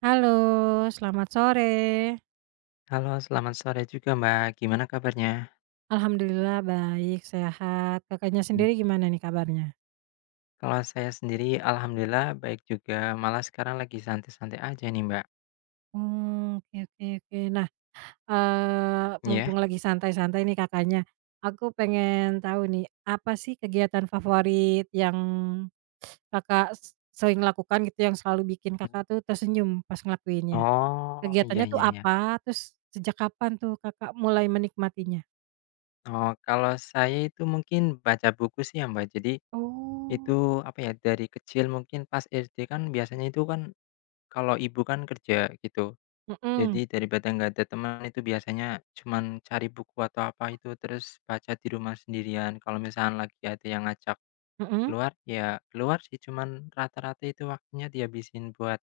Halo, selamat sore. Halo, selamat sore juga, Mbak. Gimana kabarnya? Alhamdulillah baik, sehat. Kakaknya Mmm. sendiri gimana nih kabarnya? Kalau saya sendiri alhamdulillah baik juga, malah sekarang lagi santai-santai aja nih, Mbak, Oh, oke oke oke. Nah, ya. mumpung lagi santai-santai nih Kakaknya, aku pengen tahu nih, apa sih kegiatan favorit yang Kakak s sering lakukan gitu, yang selalu bikin Mmm. Kakak tuh tersenyum pas ngelakuinnya? Oh, iya Kegiatannya tuh iya iya. apa? Terus sejak kapan tuh Kakak mulai menikmatinya? Oh, kalau saya itu mungkin baca buku sih ya, Mbak. Jadi Oh. itu, dari kecil mungkin pas SD kan biasanya itu kan kalau ibu kan kerja gitu, jadi Mhm, daripada nggak ada teman itu biasanya cuman cari buku atau apa itu, terus baca di rumah sendirian kalau misalnya lagi ada yang ngajak mhm, keluar, ya keluar sih, cuman rata-rata itu waktunya dihabisin buat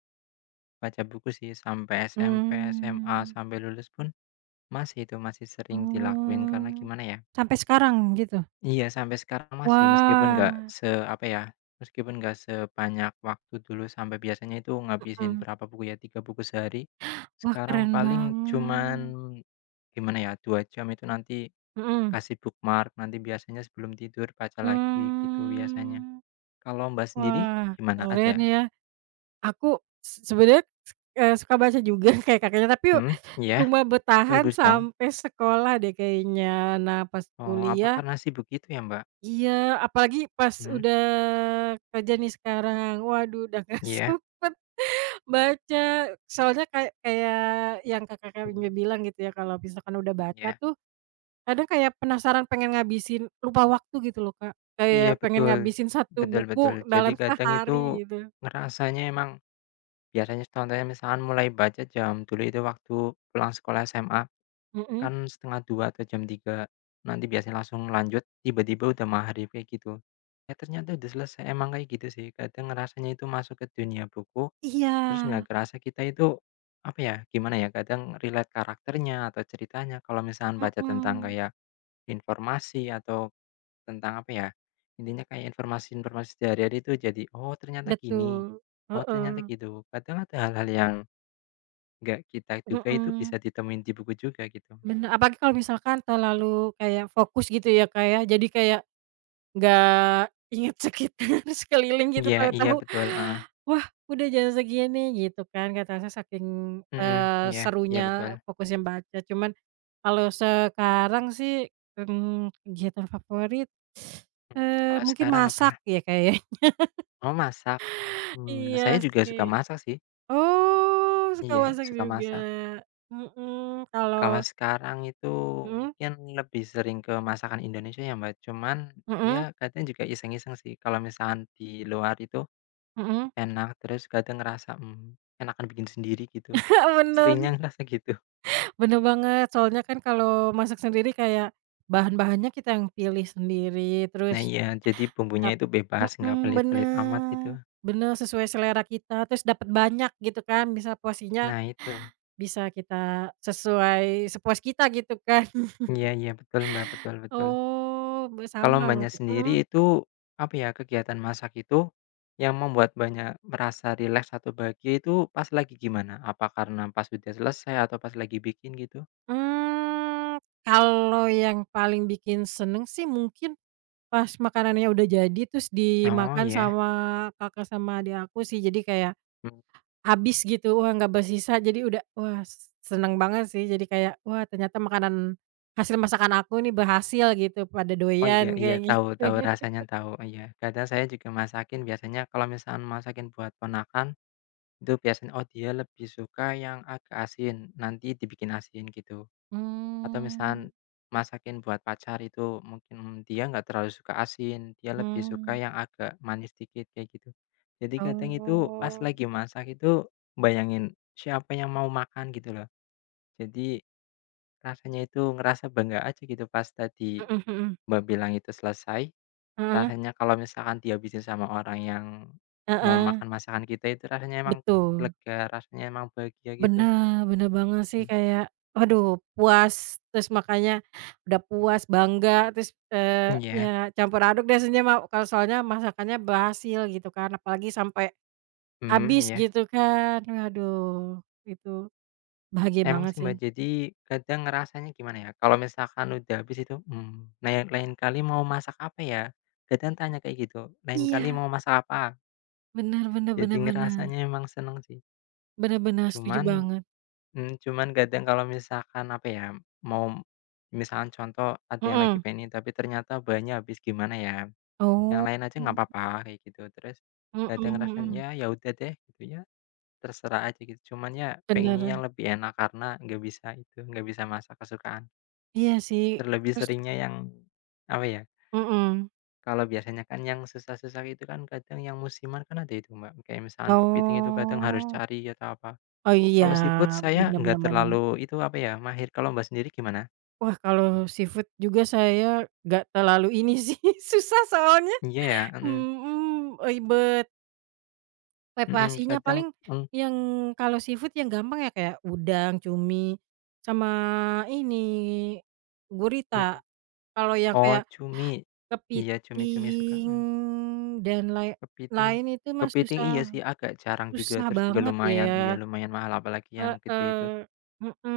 baca buku sih sampai SMP, SMA, mmm. sampai lulus pun masih itu, masih sering dilakuin karena Oh, gimana ya, sampai sekarang gitu? iya sampai sekarang masih meskipun nggak Wah, se apa ya, meskipun nggak sebanyak waktu dulu sampai biasanya itu ngabisin mhm. berapa buku ya, 3 buku sehari, Wah, sekarang keren paling cuman banget. gimana ya, 2 jam itu nanti Mhm. kasih bookmark, nanti biasanya sebelum tidur baca lagi gitu biasanya. Mmm, Kalau Mbak sendiri wah, gimana? keren Ada? ya. Aku se Sebenarnya, suka baca juga kayak Kakaknya, tapi Mhm, iya, cuma bertahan bagus dong. sampai sekolah deh kayaknya. Nah, pas Oh, apa kuliah karena sibuk gitu ya, Mbak? iya, apalagi pas Mhm, udah kerja nih sekarang, waduh udah nggak iya, sempet. Baca, soalnya kayak kayak yang Kakak mmm, Kakaknya bilang gitu ya, kalau misalkan udah baca iya. tuh, kadang kayak penasaran pengen ngabisin, lupa waktu gitu loh, Kak. Kayak Iya, pengen betul. ngabisin satu Betul betul. buku Jadi dalam kadang itu sehari gitu. ngerasanya emang biasanya contohnya misalkan mulai baca jam dulu itu waktu pulang sekolah SMA, Mhm. kan setengah dua atau jam tiga. Nanti biasanya langsung lanjut, tiba-tiba udah magrib, kayak gitu. Ya ternyata udah selesai, emang kayak gitu sih, kadang ngerasanya itu masuk ke dunia buku. Iya, Terus nggak kerasa kita itu, apa ya, gimana ya, kadang relate karakternya atau ceritanya kalau misalnya baca tentang mhm, kayak informasi atau tentang, intinya kayak informasi-informasi sehari-hari itu jadi, "Oh ternyata gini, betul, oh ternyata heeh, gitu." Kadang ada hal-hal yang nggak kita duga itu mhm, bisa ditemuin di buku juga gitu. bener, apalagi kalau misalkan terlalu kayak fokus gitu ya, Kak, ya, jadi kayak nggak inget sekitar, sekeliling gitu Iya iya tahu-tahu, betul, heeh, "Wah, udah jam segini," gitu kan kata saya saking, mhm, iya iya betul. serunya fokusnya baca. Cuman kalau sekarang sih, mmm, kegiatan favorit, Mmm. Kalau mungkin sekarang apa? masak ya kayaknya. Oh masak, Iya saya juga sih. suka masak sih, Oh, suka iya masak suka juga. masak. Mhm, kalau Kalau sekarang itu mhm? mungkin lebih sering ke masakan Indonesia ya, Mbak, cuman Mhm? ya kadang juga iseng-iseng sih kalau misalkan di luar itu Mhm? enak, terus kadang ngerasa, enakan bikin sendiri gitu, Bener. seringnya ngerasa gitu. Bener banget, soalnya kan kalau masak sendiri kayak bahan-bahannya kita yang pilih sendiri, Nah terus iya, jadi bumbunya dap itu bebas, nggak mhm, pelit-pelit amat gitu. bener bener, sesuai selera kita, terus dapat banyak gitu kan, bisa porsinya Nah itu. bisa kita sesuai sepuas kita gitu kan. Iya iya, betul, Mbak, betul betul. Oh, be Kalau sama Mbaknya berarti, sendiri mhm, itu, kegiatan masak itu yang membuat Mbaknya merasa rileks atau bahagia itu pas lagi gimana? Apa karena pas udah selesai atau pas lagi bikin gitu? mmm, kalau yang paling bikin seneng sih mungkin pas makanannya udah jadi, terus Oh dimakan iya, sama kakak sama adik aku sih, jadi kayak mmm, habis gitu, wah nggak bersisa jadi udah wah seneng banget sih jadi kayak, wah ternyata makanan hasil masakan aku nih berhasil gitu, pada oh doyan iya iya, kayak tahu gitu. tahu rasanya tahu. Oh, iya. Kadang saya juga masakin biasanya kalau misalkan masakin buat ponakan, itu biasanya, oh dia lebih suka yang agak asin, nanti dibikin asin gitu. Atau misalkan Hmm, masakin buat pacar itu mungkin dia nggak terlalu suka asin, dia lebih suka mmm, yang agak manis dikit kayak gitu. Jadi kadang itu pas oh. lagi masak itu bayangin siapa yang mau makan gitu loh. Jadi rasanya itu ngerasa bangga aja gitu pas tadi Mhm mhm, Mbak bilang itu selesai. heeh Rasanya kalau misalkan dihabisin sama orang yang mau heeh, makan masakan kita itu rasanya emang betul. lega, rasanya emang bahagia gitu. Bener bener banget sih Hmm, kayak, waduh puas, terus makanya udah puas, bangga, terus, iya, ya campur aduk deh sebenarnya mah kalau soalnya masakannya berhasil gitu kan, apalagi sampai mhm, habis iya. gitu kan, waduh itu bahagia Emang banget sih, sih. Mbak, jadi kadang ngerasanya gimana ya, kalau misalkan udah habis itu, "Hmm, nah yang lain kali mau masak apa ya?" Kadang tanya kayak gitu, "Lain kali Iya, mau masak apa?" bener bener Jadi bener bener, ngerasanya emang seneng sih. bener bener setuju Cuman banget, cuman kadang kalau misalkan apa ya, mau misalkan contoh ada yang lagi mhm. pengen ini, tapi ternyata bahannya habis, gimana ya? Yang Oh, lain aja nggak apa-apa kayak gitu. Terus mhm kadang ngerasanya, mhm, "Ya ya udah deh," gitu ya, terserah aja gitu. Cuman ya pengennya bener, yang lebih enak karena nggak bisa itu, nggak bisa masak kesukaan. iya sih, Terlebih terus seringnya yang, apa ya, mhm, kalau biasanya kan yang susah-susah itu kan kadang yang musiman kan ada itu Mbak, kayak misalkan kepiting itu kadang harus oh, cari atau apa. oh iya, Kalau seafood saya bener nggak bener bener. terlalu itu, mahir. Kalau Mbak sendiri gimana? Wah kalau seafood juga saya nggak terlalu ini sih, susah soalnya, Iya ya? Mhm mhm, ribet. mhm, Preparasinya paling yang kalau seafood yang gampang ya kayak udang, cumi, sama ini mhm. gurita. Kalau yang Oh kayak cumi, iya cumi-cumi suka, kepiting mmm. dan Kepiting lain itu mah kepiting iya susah sih agak jarang juga, susah terus juga banget lumayan iya ya. lumayan mahal apalagi yang gede itu. Heeh,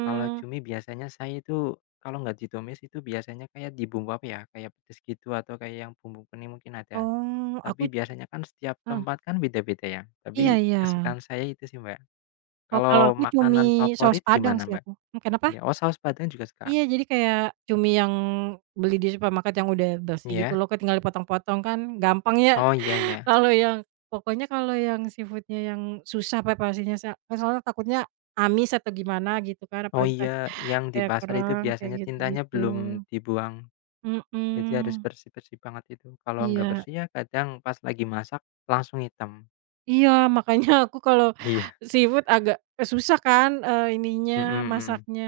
Kalau cumi biasanya saya itu, kalau nggak ditumis itu biasanya kayak dibumbu apa ya, kayak pedes gitu atau kayak yang bumbu kuning mungkin ada. Oh, Tapi aku biasanya kan setiap heeh, tempat kan beda-beda ya, iya tapi iya. kesukaan saya itu sih, Mbak. Oh, kalau Kalau aku makanan cumi saus favorit padang gimana, sih Mbak? aku. Mmm, kenapa? Ya, oh saus padang juga suka? Iya, jadi kayak cumi yang beli di supermarket yang udah bersih gitu Iya? loh, Kak, tinggal dipotong-potong kan gampang ya. Oh, iya iya. Kalau yang pokoknya kalau yang seafood-nya yang susah preparasinya kan soalnya takutnya amis atau gimana gitu kan, Oh apalagi iya, kayak yang di kayak pasar itu kerang, kayak biasanya tintanya gitu-gitu. belum dibuang, jadi harus Mhm, bersih-bersih banget itu. Kalau nggak iya. bersih ya kadang pas lagi masak langsung hitam. Iya, makanya aku kalau Iya, seafood agak, susah kan, ininya, mhm mhm. masaknya.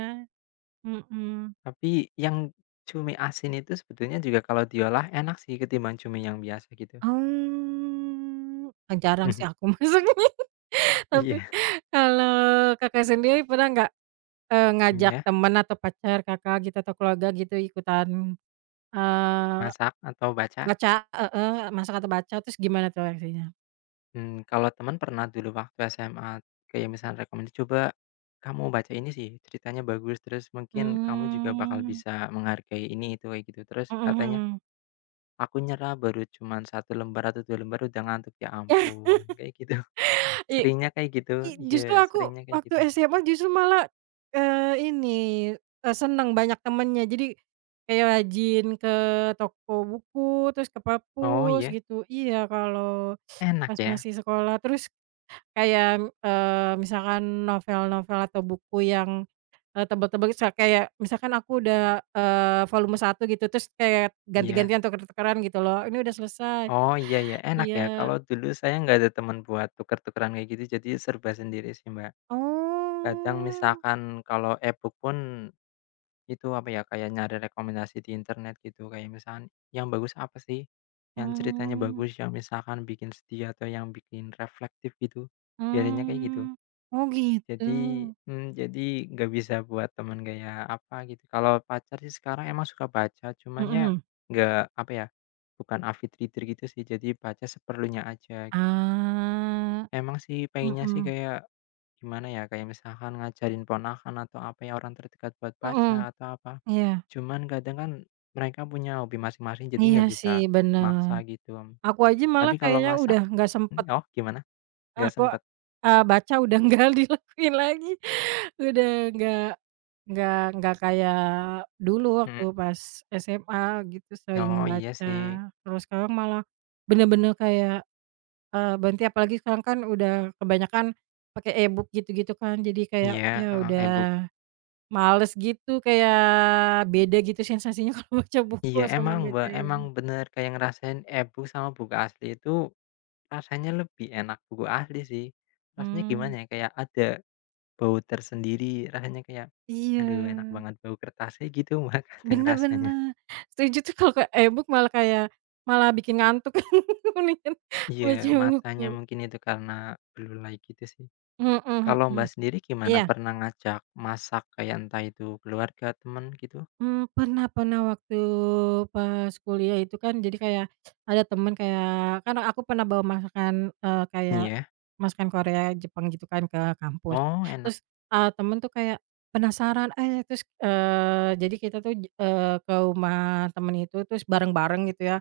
Mhm. Tapi yang cumi asin itu sebetulnya juga kalau diolah enak sih ketimbang cumi yang biasa gitu. Oh, e jarang sih aku masak. Tapi Iya, kalau Kakak sendiri pernah nggak, ngajak iya, teman atau pacar Kakak gitu atau keluarga gitu ikutan, eee masak atau baca. baca heeh, masa kata baca terus gimana tuh reaksinya? Mmm, kalau teman pernah dulu waktu SMA kayak misalnya rekomendasi, "Coba kamu baca ini sih, ceritanya bagus, terus mungkin kamu juga bakal Mmm, bisa menghargai ini," itu kayak gitu. Terus mhm katanya, mhm. "Aku nyerah baru cuman satu lembar atau 2 lembar udah ngantuk." Ya ampun, kayak gitu. I Seringnya kayak gitu, i justru iya, aku seringnya kayak waktu gitu. SMA justru malah, ini, seneng banyak temennya jadi kayak rajin ke toko buku, terus ke Oh, perpus iya? gitu iya kalau Enak pas ya? masih sekolah terus kayak, misalkan novel-novel atau buku yang, tebel-tebel sa kayak misalkan aku Mmm. udah, volume satu gitu terus kayak Iya. ganti-gantian tuker-tukeran gitu loh, ini udah selesai Oh, iya iya, enak ya, iya. kalau dulu saya nggak ada teman buat tuker-tukeran kayak gitu, jadi serba sendiri sih, Mbak. Kadang Oh, misalkan kalau e-book pun itu, kayak nyari rekomendasi di internet gitu, kayak misalkan yang bagus apa sih, yang ceritanya mmm, bagus, yang misalkan bikin sedih atau yang bikin reflektif gitu, biasanya kayak gitu. mmm, oh gitu, Jadi nggak bisa buat temen kayak apa gitu, kalau pacar sih sekarang emang suka baca, cuman ya mhm, nggak apa ya, bukan avid reader gitu sih, jadi baca seperlunya aja gitu. ah, Emang sih pengennya sih mhm kayak gimana ya, kayak misalkan ngajarin ponakan atau apa ya, orang terdekat buat mhm, baca atau apa. iya Cuman kadang kan mereka punya hobi masing-masing jadi iya nggak bisa sih bener. maksa gitu. Aku aja malah Tapi kalau kayaknya masak udah nggak sempet hmm, oh gimana? Nggak aku, sempet? Baca udah nggak dilakuin lagi. Udah nggak kayak dulu waktu Mhm. pas SMA gitu Oh sering iya baca, sih. kalau sekarang malah bener-bener kayak, berhenti apalagi sekarang kan udah kebanyakan pakai e-book gitu-gitu kan jadi kayak Iya, ya heeh, udah eh bu males gitu kayak beda gitu sensasinya kalau baca buku Iya sama emang, baca Mbak, emang e-book. bener kayak ngerasain e-book sama buku asli itu rasanya lebih enak buku asli sih. Rasanya gimana Mmm, ya, kayak ada bau tersendiri, rasanya kayak, iya, aduh enak banget bau kertasnya gitu, Mbak, kadang bener rasanya. bener, setuju tuh kalau ke e-book malah kayak malah bikin ngantuk mendingan Iya, baca buku. matanya mungkin itu karena belulai gitu sih. Mhm Kalau mhm. Mbak sendiri gimana, Iya, pernah ngajak masak kayak entah itu keluarga, temen gitu? mmm, pernah pernah waktu pas kuliah itu kan jadi kayak ada temen kayak kan aku pernah bawa masakan, kayak Iya? masakan Korea, Jepang gitu kan ke kampus. Oh enak Terus, temen tuh kayak penasaran, "Eh," terus, jadi kita tuh, ke rumah temen itu terus bareng-bareng gitu ya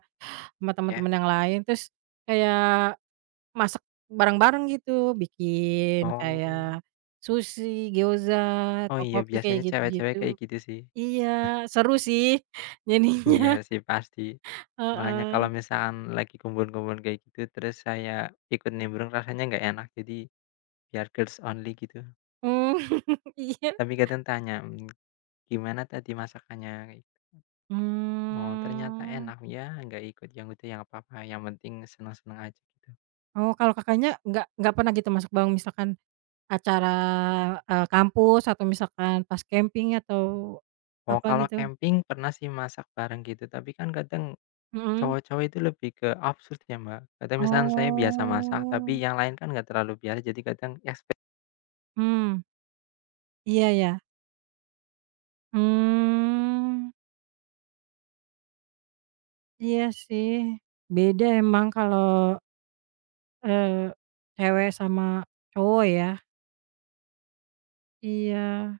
sama ya? temen-temen yang lain, terus kayak masak bareng-bareng gitu, bikin Oh. kayak sushi, gyoza, Oh iya tteokbokki kayak biasanya cewek-cewek kayak gitu-gitu. gitu sih. Iya, seru sih jadinya, Iya sih pasti. Makanya kalau heeh, misalkan lagi kumpul-kumpul kayak gitu, terus saya ikut nimbrung rasanya nggak enak, jadi biar girls only gitu. mmm, iya, Tapi kadang tanya, "Mmm, gimana tadi masakannya?" Kayak gitu. "Oh, ternyata mmm, enak." Ya nggak ikut, yang udah yang apa-apa, yang penting seneng-seneng aja gitu. oh kalau Kakaknya nggak pernah gitu masuk bang misalkan acara, kampus atau misalkan pas camping atau Oh, apa kalau gitu? camping pernah sih masak bareng gitu, tapi kan kadang Mhm, cowok-cowok itu lebih ke absurd ya, Mbak. Kadang misalkan saya biasa masak, tapi oh, yang lain kan nggak terlalu biasa, jadi kadang expect mmm, iya ya, mmm, iya sih beda emang kalau, eee, cewek sama cowok ya, iya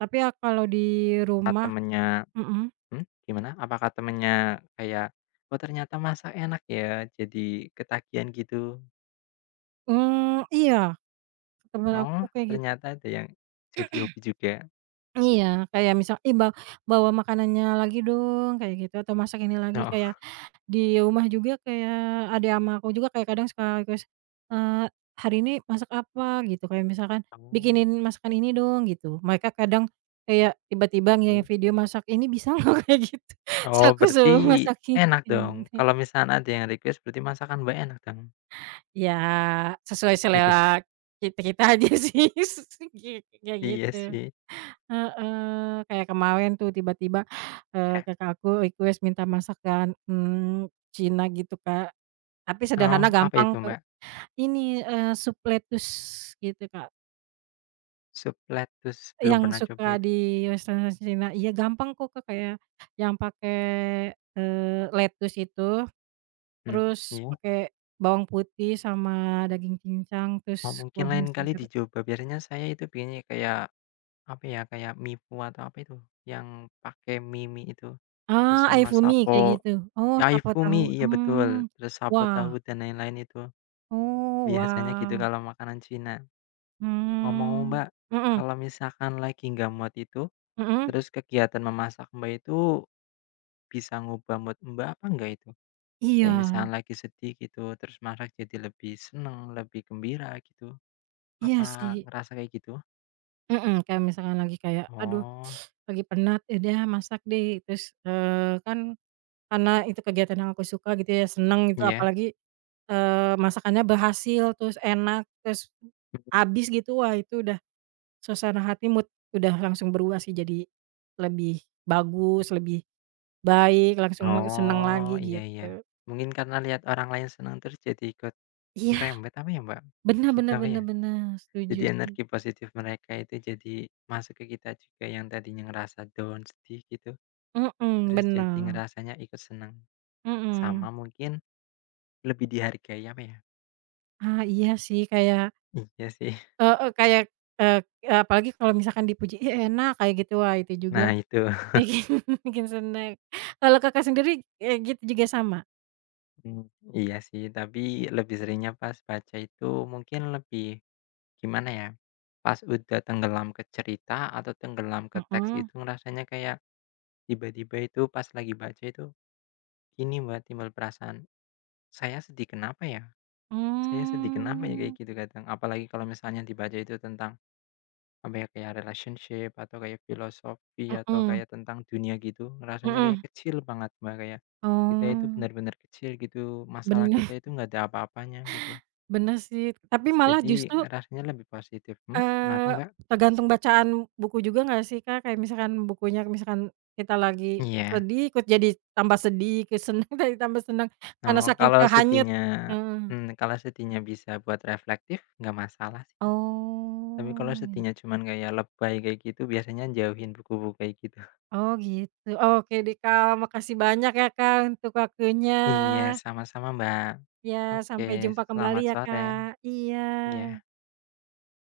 tapi ya kalau di rumah temennya mhm, Hmm gimana? Apakah temennya kayak, "Oh ternyata masak enak ya?" Jadi ketagihan gitu? mmm, iya, ke temen "Oh aku kayak gitu ternyata ada yang jadi hobi juga?" iya, kayak misal, "Ih, ba bawa makanannya lagi dong," kayak gitu, atau, "Masak ini lagi," kayak Heeh. di rumah juga kayak adek ama aku juga kayak kadang suka request, eee, "Hari ini masak apa?" Gitu, kayak misalkan, "Bikinin Oh, masakan ini dong," gitu. Mereka kadang kayak tiba-tiba ngirim mhm video mhm. masak, "Ini bisa nggak?" Kayak gitu, terus Oh aku berarti suruh masakin enak kayak dong, gitu. kalau misalnya ada yang request berarti masakan Mbak enak dong? Ya, sesuai Iya selera kita-kita aja sih, kayak iya gitu. sih. Heeh, kayak kemarin tuh tiba-tiba, Iya. kakak aku request minta masakan, mmm, Cina gitu, Kak. Tapi Oh, sederhana apa itu gampang ke Mbak? ini, sup lettuce gitu, Kak, Sup lettuce, belum yang pernah coba suka itu. di restoran Cina. Iya gampang kok, Kak, kayak yang pakai, lettuce itu, Mmm, terus iya. pakai bawang putih sama daging cincang, Oh terus mungkin kuahnya lain kali segar dicoba, biasanya saya itu bikinnya kayak, kayak mie fu atau apa itu, yang pakai mie-mie itu. Terus ah, sama Aifumi Sapo kayak gitu? Oh, siapa Yaifumi, tahu, iya betul, mmm, terus Sapo tahu wah, dan lain-lain itu, oh, biasanya gitu wah. kalau makanan Cina. Ngomong-ngomong Mmm, Mbak, mhm kalau misalkan lagi nggak mood itu, mhm, terus kegiatan memasak Mbak itu bisa ngubah mood Mbak apa enggak itu? Kayak iya misalkan lagi sedih gitu, terus masak jadi lebih seneng, lebih gembira gitu, iya apa sih, ngerasa kayak gitu? mhm, kayak misalkan lagi kayak, "Aduh Oh, lagi penat, ya udah masak deh," terus, kan karena itu kegiatan yang aku suka gitu ya, seneng gitu, iya? apalagi, masakannya berhasil, terus enak, terus Mhm. habis gitu, wah itu udah suasana hati mood udah langsung berubah sih jadi lebih bagus, lebih baik, langsung seneng Oh, lagi iya iya. gitu. Mungkin karena lihat orang lain senang terus jadi ikut Iya, merembet apa ya Mbak? bener Gitu bener apa bener ya? bener, Jadi setuju sih. energi positif mereka itu jadi masuk ke kita juga yang tadinya ngerasa down, sedih gitu, Mhm, terus jadi bener. ngerasanya ikut senang, sama Mhm. mungkin lebih dihargai apa ya? Ah, iya sih kayak, Iya sih. eee eee, kayak, eee apalagi kalau misalkan dipuji, "Ih enak," kayak gitu, wah itu juga Nah itu, bikin bikin seneng. Kalau Kakak sendiri, gitu juga sama? mmm, iya sih tapi lebih seringnya pas baca itu mungkin lebih gimana ya, pas udah tenggelam ke cerita atau tenggelam ke teks Mhm. itu ngerasanya kayak tiba-tiba itu pas lagi baca itu, gini Mbak timbul perasaan, "Saya sedih kenapa ya?" Saya sedih kenapa ya kayak Mmm, gitu kadang, apalagi kalau misalnya dibaca itu tentang, kayak relationship atau kayak filosofi atau mhm kayak tentang dunia gitu, rasanya kayak mhm. kecil banget Mbak, kayak, kita itu Oh, benar-benar kecil gitu, masalah bener kita itu nggak ada apa-apanya gitu. bener sih, tapi malah Jadi justru, rasanya lebih positif. Hmm, kenapa eee, Mbak? tergantung bacaan buku juga nggak sih, Kak? Kayak misalkan bukunya misalkan kita lagi Iya. sedih, ikut jadi tambah sedih, ikut seneng jadi tambah seneng, karena Oh, saking kalau kehanyut. sedihnya Heeh. mmm, kalau sedihnya bisa buat reflektif, nggak masalah sih. Tapi kalau Oh. sedihnya cuman kayak lebay kayak gitu, biasanya jauhin buku-buku kayak gitu. Oh gitu. Oke deh Kak, makasih banyak ya Kak untuk waktunya. Iya, sama-sama Mbak. Ya Oke, sampai jumpa kembali selamat ya sore. Kak. Iya. Ya.